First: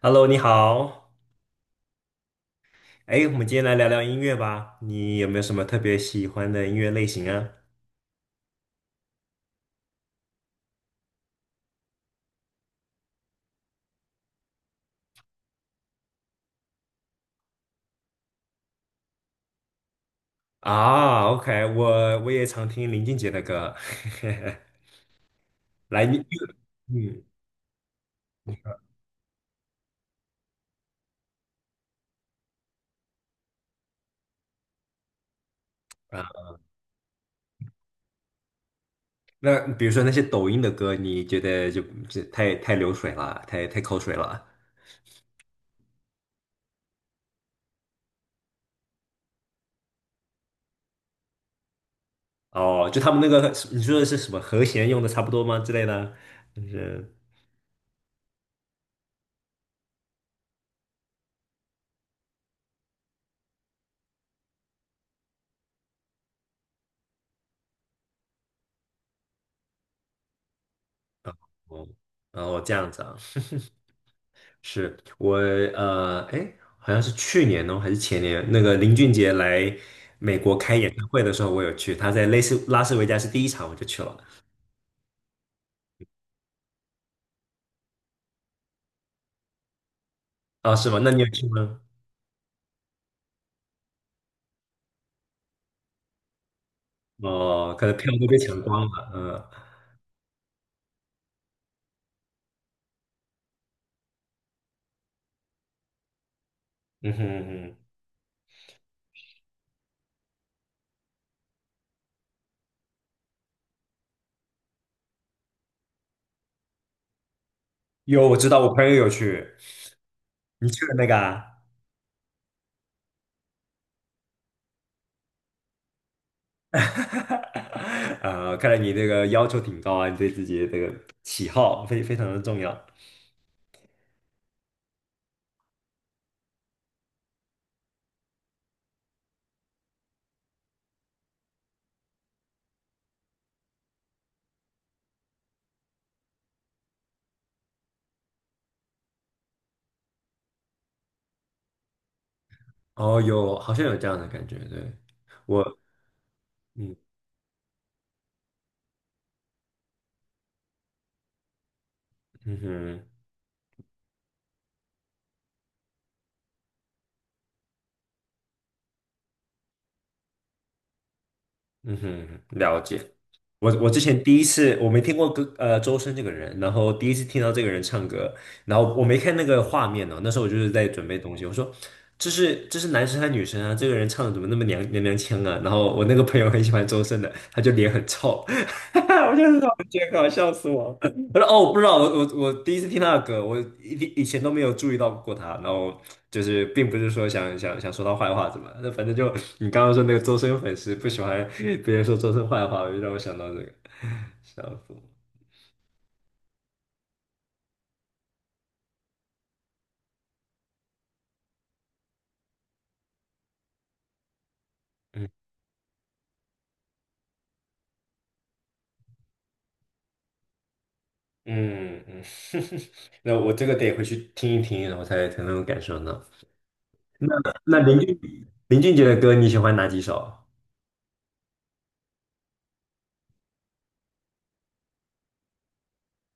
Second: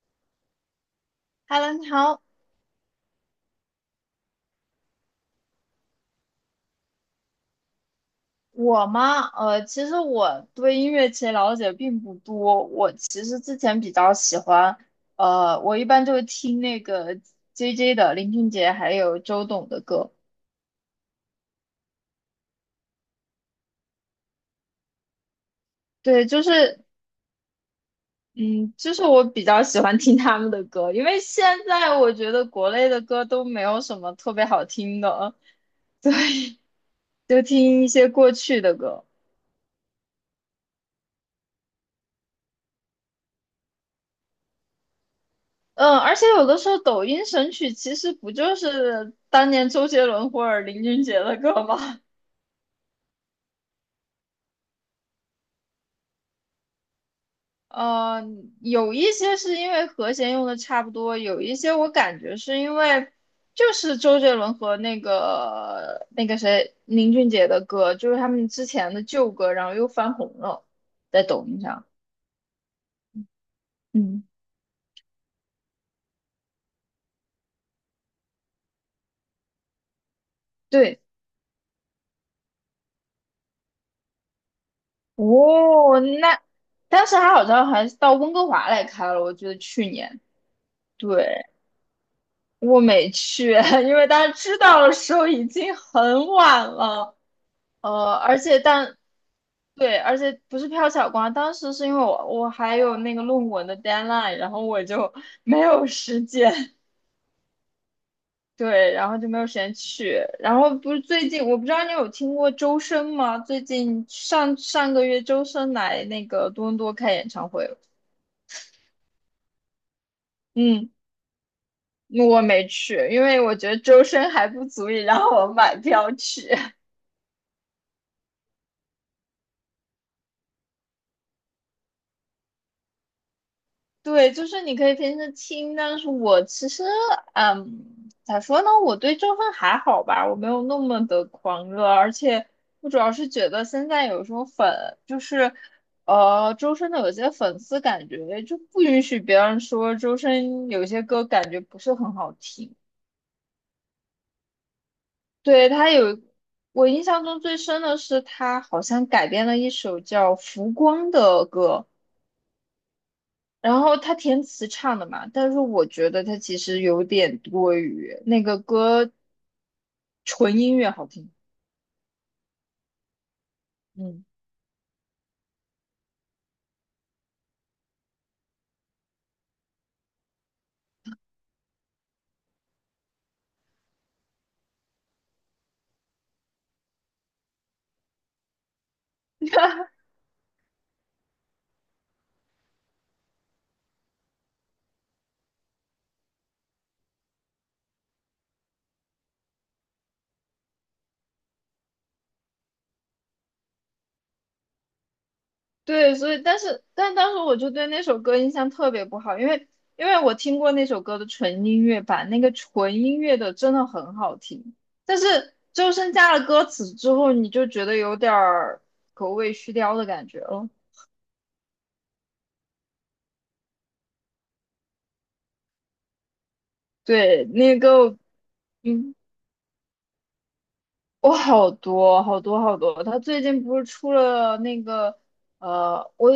Hello，你好。Hello，你好，哎，我们今天来聊聊音乐吧。你有没有什么特别喜欢的音乐类型啊？我吗？其实我对音乐其实了解并不多。我其实之前比较喜欢，我一般就会听那个 JJ 的林俊杰还有周董的歌。啊，OK，我也常听林俊杰的歌。来，你。对，就是，嗯。嗯，就是我比较喜欢听他们的歌，因为现在我觉得国内的歌都没有什么特别好听的，对，啊，就听一些过去的歌。那比如说那些抖音的歌，你觉得就太流水了，太口水了？嗯，而且有的时候抖音神曲其实不就是当年周杰伦或者林俊杰的歌吗？哦，就他们那个，你说的是什么和弦用的差不多吗之类的？就是。嗯，有一些是因为和弦用的差不多，有一些我感觉是因为就是周杰伦和那个谁林俊杰的歌，就是他们之前的旧歌，然后又翻红了，在抖音上。哦，然后这样子啊。嗯，是我哎，好像是去年哦，还是前年，那个林俊杰来美国开演对，唱会的时候，我有去，他在类似拉斯维加斯第一场我就去了。哦，那当时他好像还到温哥华来开了，我记得去年。啊，是吗？那你对，有去吗？我没去，因为大家知道的时候已经很晚了，哦，可能票都而被且抢光但了。嗯。对，而且不是瞟小光，当时是因为我还有那个论文的 deadline，然后我就 没有时间，嗯哼。嗯哼。对，然后就没有时间去。然后不是最近，我不知道你有听过周深吗？最近上上个月周深来那个多伦多开演唱会了，有，我知道，我朋友有去，你去嗯，了那个啊？我没去，因为我觉得周深还不足以让我买票去。啊，看来你这个要求挺高啊，你对自己的这个喜好非常的重要。对，就是你可以平时听，但是我其实，咋说呢？我对周深还好吧，我没有那么的狂热，而且我主要是觉得现在有时候粉就是，周深的有些粉丝感觉就不允许别人说周深有些歌感觉不是很好听。哦，有，好像有这样的感觉，对。对，我，他有，我印嗯。象中最深的是他好像改编了一首叫《浮光》的歌。嗯哼。然后他填词唱的嘛，但是我觉得他其实有点多余，那个歌纯音乐好听，嗯哼，了解。我之前嗯，第一次我没听过歌周深这个人，然后第一次听到这个人唱歌，然后我没看那个画面呢，那时候我就是在准备东西，我说这是男生还是女生啊？这个人唱的怎么那么娘娘腔啊？然后我那个朋友很喜欢周深的，他就脸很臭。我就很我觉得搞笑死我了。我说哦，我不知道，我第一次听他的歌，我以前都没有注意到过他，然后就是并不是说想说他坏话怎么，那反正就你刚刚说那个周深粉丝不喜欢别人说周深坏话，我就让我想到这个笑死。对，所以但是当时我就对那首歌印象特别不好，因为我听过那首歌的纯音乐版，那个纯音乐的真的很好听，但嗯。是周深加了歌词之后，你就觉得有点儿狗尾续貂的感觉了，嗯。嗯。那我这个得回去听一听，然后才能感受到。那对，那那林个。俊林俊杰嗯。的歌你喜欢哪几首？我好多好多好多，他最近不是出了那个呃，我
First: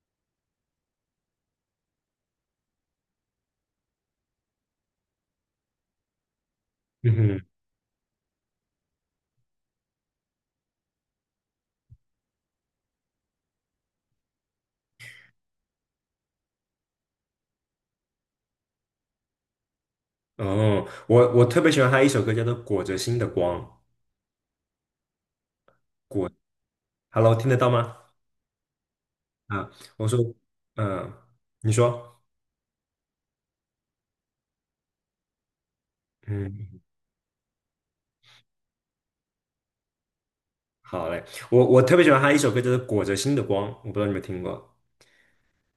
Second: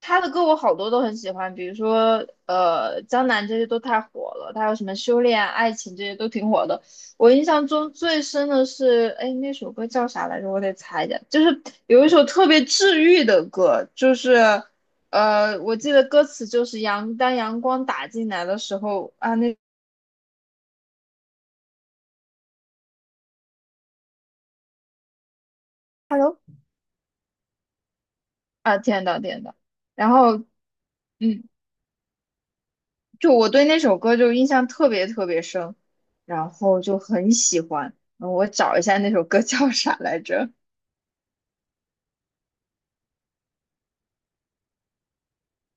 他的歌我好多都很喜欢，比如说《江南》这些都太火了，他有什么《修炼》《爱情》这些都挺火的。我嗯印象中最深的是，哎，那首歌叫啥来着？我得猜一下。就是有一首特别治愈的歌，就是我记得歌词就是当阳光打进来的时候啊，那 哼。哦，我特别喜欢他一首歌叫做《裹着心的光》，裹 Hello ，Hello，听得到吗？啊，天呐天呐，啊，我然说，后。嗯，嗯。你说。就我对那首歌就印象特别特别深，然嗯。后就很喜欢。嗯我找一下那首歌叫啥来着？好嘞，我特别喜欢他一首歌，就是《裹着心的光》，我不知道你们听过。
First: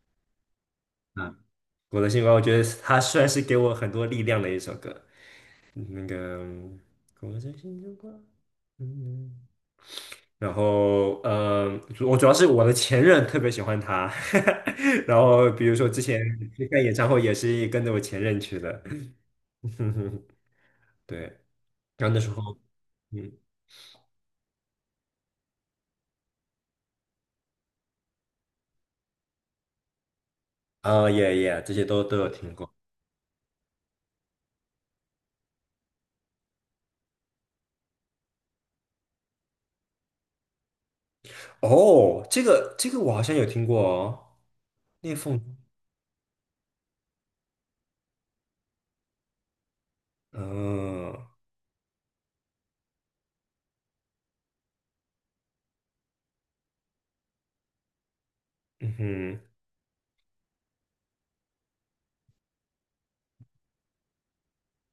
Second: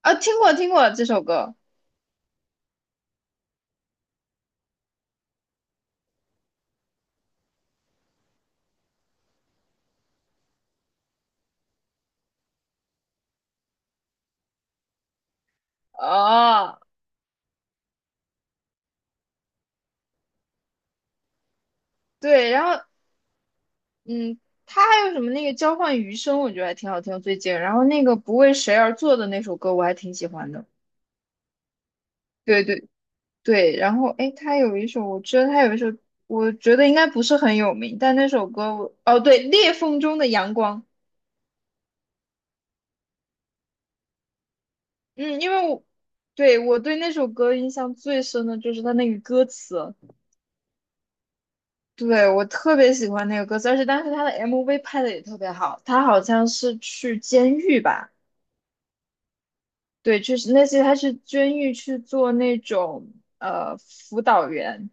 啊，听过听过这首啊，歌。《裹着心的光》，我觉得他算是给我很多力量的一首歌。那个嗯裹着心的光。嗯。然后，我主要是我的前任特别喜欢他，然后比如说之前去哦，看演唱会也是跟着我前任去的。对，然后那时对，候，然后嗯，嗯，他还有什么那个交换余生，我觉得还挺好听的最近。然后那个不为谁而作的那首歌，我还挺喜欢的。啊，也，这些都有听对过。对对，然后诶，他有一首，我觉得他有一首，我觉得应该不是很有名，但那首歌我，哦，对，裂缝中的阳光。哦，这个我好像有听过哦，裂缝。嗯，因为我对那首歌印象最深的就是它那个歌词，哦。对我特别喜欢那个歌词，而且当时它的 MV 拍的也特别好，它好像是去监狱吧，嗯哼。对，就是那些他是监狱去做那种辅导员，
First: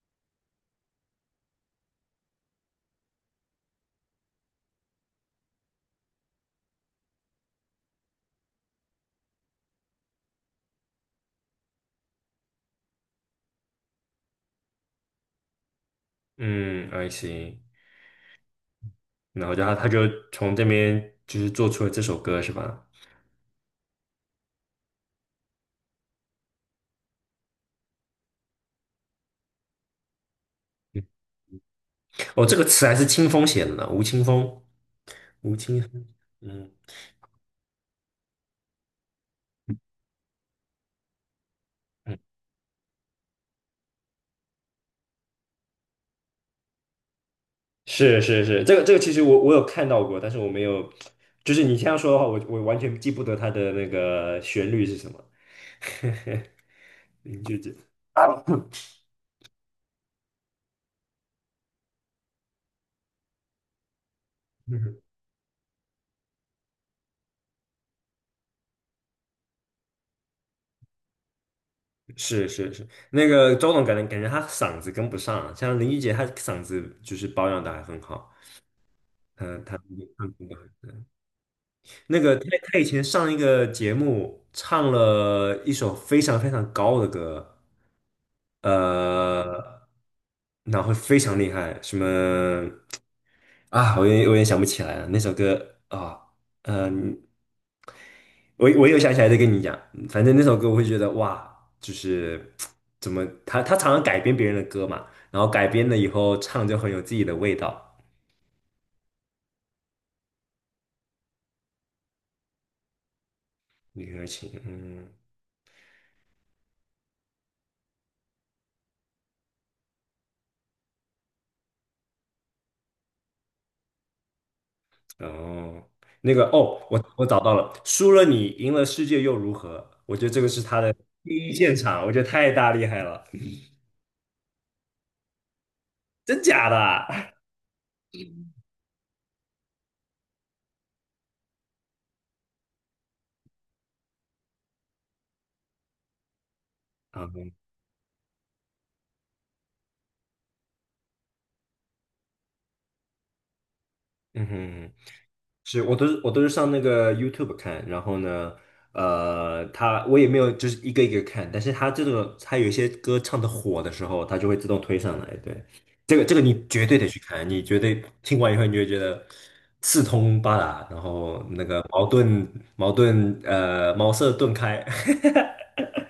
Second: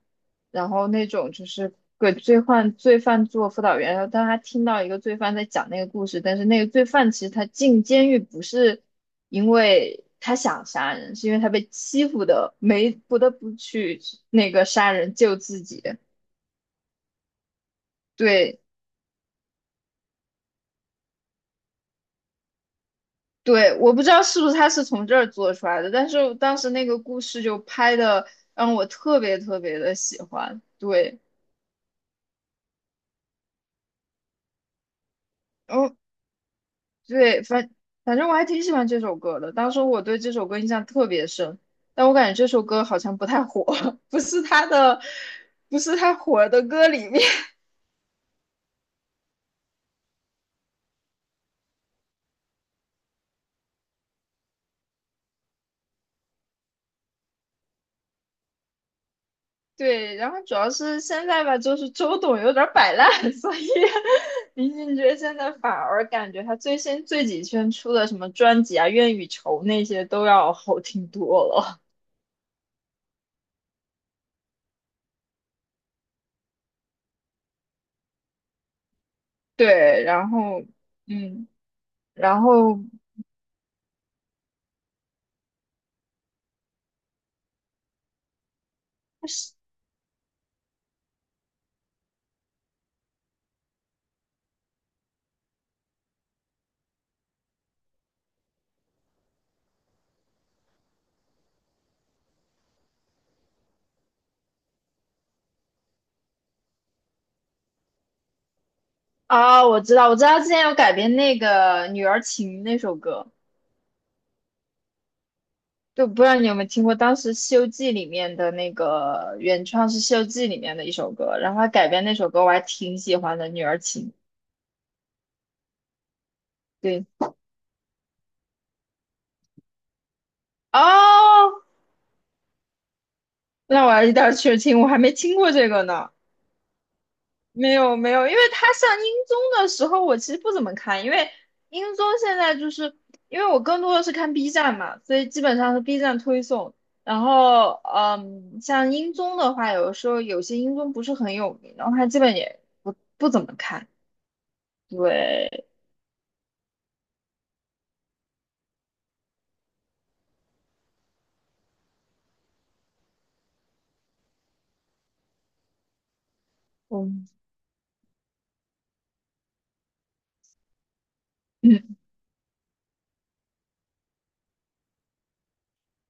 然后那种就是给罪犯做辅导员，然后当他听到一个罪犯在讲那个故事，但是那个罪犯其实他进监狱不是因为他想杀人，是因为他被欺负的，没不得不去那个杀人救自己。嗯，I see。对然后就他就从这边就是做出了这首歌是吧？对，我不知道是不是他是从这儿做出来的，但是当时那个故事就拍的让我特别特别的喜欢。对。哦，这个词还是清风写的呢，吴青峰，吴青哦，峰。嗯对，反正我还挺喜欢这首歌的。当时我对这首歌印象特别深，但我嗯。感觉这首歌好像不太火，不是他的，不是他火的歌里面。是是是，这个其实我有看到过，但是我没有，就是你这样说的话，我完全记不得它的那个旋律是什么。林俊杰。 对，然后主要是现在吧，就是周董有点儿摆烂，所以林嗯。俊杰现在反而感觉他最新最几圈出的什么专辑啊，《愿与愁》那些都要好听多了。是是是，那个周董感觉他嗓子跟不上啊，像林俊杰他嗓子就是保养的还很好。嗯，他对，然唱后歌嗯。那个然他后以前上一个节目唱了一首非常非常高的歌，呃，然后非常厉害，什么啊，我有点想不起来了，那首歌啊，嗯，我有想起来再跟你讲，反正那首歌我会觉得哇，就是怎么他常常改编别人的歌嘛，然后改编了以后唱就很有自己的味道，啊，我知道，我知道，之前有改编那个《女儿情》那首歌，李克勤。嗯。就不知道你有没有听过。当时《西游记》里面的那个原创是《西游记》里面的一首歌，然后他改编那首歌，我还挺喜欢的，《女儿情》。哦，那个哦，我对，我找到了，输了你，赢了世界又如何？我觉得这个是他的第哦，一现场，我觉得太厉害了，那我一定要去听，我还没听过这个呢。真假的啊？没有没有，因为他上英综的时候，我其实不怎么看，因为英综现在就是因为我更多的是看 B 站嘛，所以基本上是 B 站推送。然啊。后，像英综的话，有的时候有些英综不是很有名，然后他基本也不怎么看。嗯哼。对，是我都是上那个 YouTube 看，然后呢，他我也没有就是一个一个看，但是他这种他有一些歌唱的火的时候，他就会自动推上来。对，这个你绝对得去嗯看，你绝对听完以后你就会觉得四通八达，然后那个嗯，矛盾矛盾茅塞顿开。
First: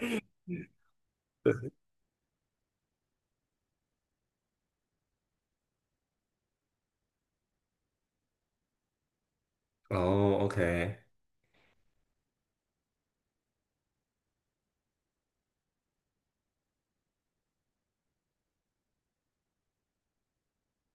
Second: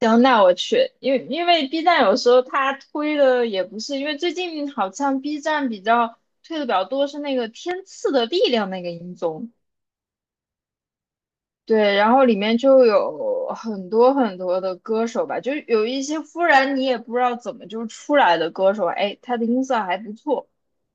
行，那我去，因为B 站有时候它推的也不是，因为最近好像 B 站比较推的比较多是那个《天赐的力量》那个英综。哦，OK。对，然后里面就有很多很多的歌手吧，就有一些忽然你也不知道怎么就出来的歌手，哎，他的音色还不错，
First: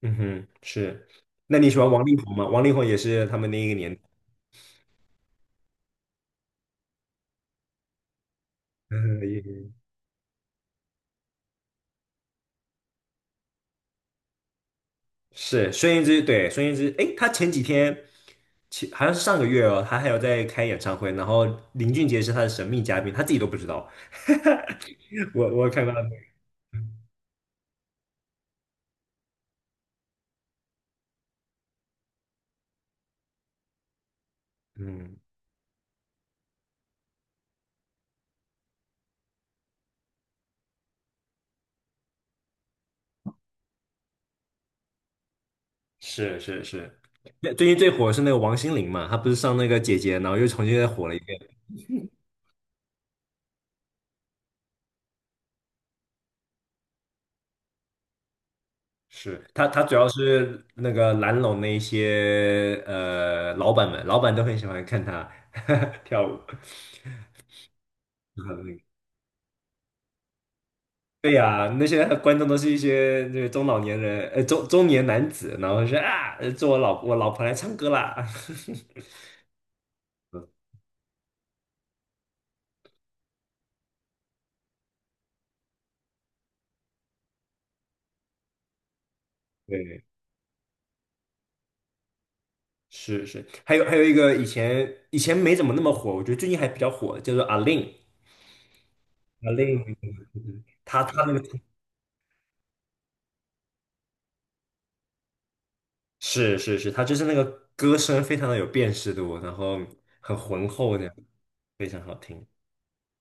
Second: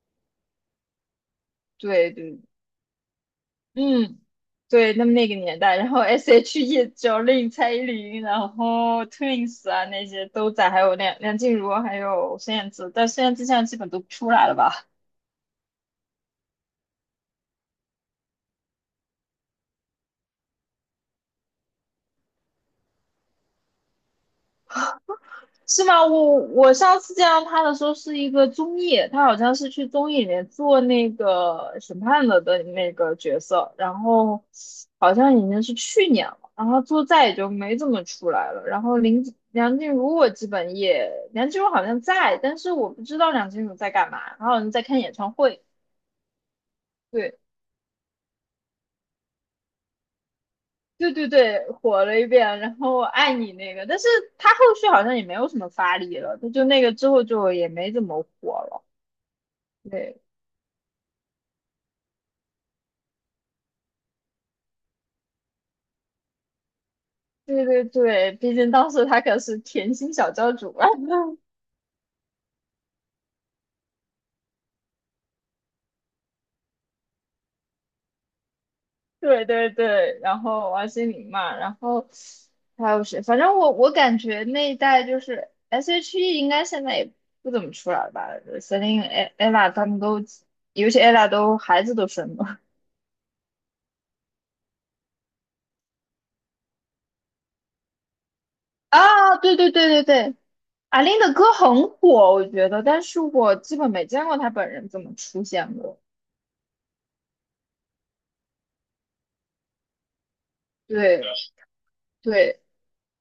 嗯哼，是。那你喜欢王对力宏对，吗？王力宏也是他们那一个年代。嗯，对，他们那个年代，然后 S.H.E、Jolin、蔡依林，然后 Twins 啊那些都在，还有梁静茹，还有孙燕姿，但孙燕姿现在基本都不出来了吧？是孙燕姿，对，孙燕姿，诶，她前几天，好像是上个月哦，她还有在开演唱会，然后林俊杰是她的神秘嘉宾，她自己都不知道。我是看到那吗？个，我上次见到他的时候是一个综艺，他好像是去综艺里面做那个审判的的那个角色，然后好嗯，像已经是去年了，然后做再也就没怎么出来了。然后梁静茹我基本也，梁静茹好像在，但是我不知道梁静茹在干嘛，她好像在看演唱会。是是是，对那最近最火的是那个王心凌嘛，她不是上那个姐姐，然后又重新再火对了一对遍。对，火了一遍，然后爱你那个，但是他后续好像也没有什么发力了，她就那个之后就也没怎么火了。是她，她主要对。是那个蓝龙那一些老板们，老板都很喜欢看她 跳舞。对对对，毕竟当时他可是甜心小教主啊。对呀，那些观众都是一些这个中老年人，中年男子，然后说啊，做我老婆来唱歌啦。对对对，然后王心凌嘛，然后还有谁？反正我感觉那一代就是 S.H.E 应该现在也不怎么出来了吧？Selin、e ella 他们对。都，尤其 ella 都孩子都生了 是是，还有一个以前没怎么那么火，我觉得最近还比较火，叫做阿令。啊！阿对对令，对对对，阿他令他那的个。歌很火，我觉得，但是我基本没见过她本人怎么出现过。是是是，他就是那个歌声非常的有辨识度，然后很浑厚那样，对非常好听。对。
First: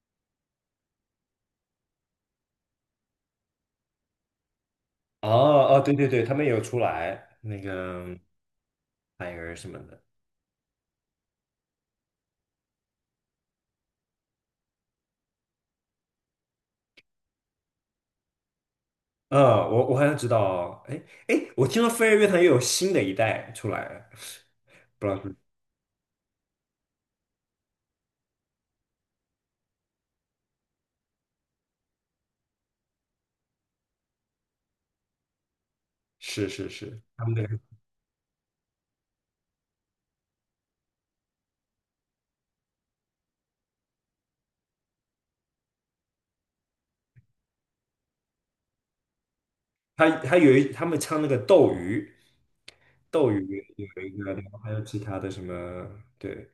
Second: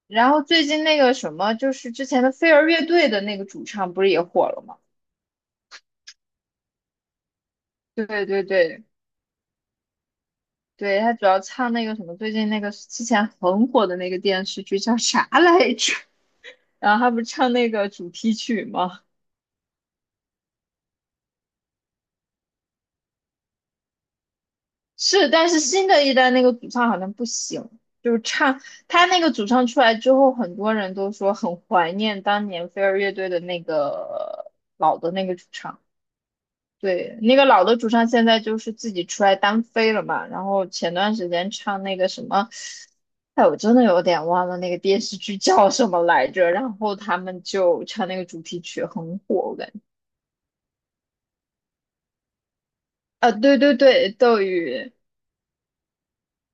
然后最近那个什么，就是之前的飞儿乐队的那个主唱不是也火了吗？哦，哦，对对对，他们也有出来那对个 对对 f i 什么的。对，他主要唱那个什么，最近那个之前很火的那个电视剧叫啥来着？然后他不是唱那个主题曲吗？我好像知道哦，哎哎，我听说飞儿乐团又有新的一代出来，不知道。是，但是新的一代那个主唱好像不行，就是唱他那个主唱出来之后，很多人都说很怀念当年飞儿乐队的那个老的那个主唱。是是是是，对，他们那个那个老的主唱现在就是自己出来单飞了嘛，然后前段时间唱那个什么，哎，我真的有点忘了那个电视剧叫什么来着，然后他们就唱那个主题曲很火，我感觉，他他们唱那个斗鱼，斗啊，对鱼对有一对，个，斗然后还有鱼，其他的什么，对。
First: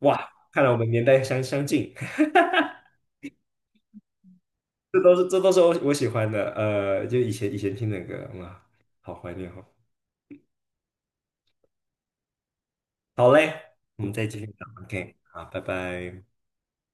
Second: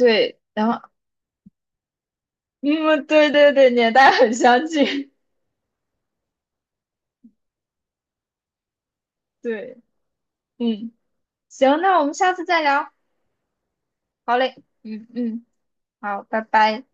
哇，看来然我后，们年代相近，嗯，对对对，年代很相这近，都是这都是我喜欢的，就以前听的歌，哇，好怀 念哦。对，嗯，行，那我们下次再聊，好嘞，我们再好继续嘞，聊嗯，OK，好，嗯，拜好，拜。拜拜。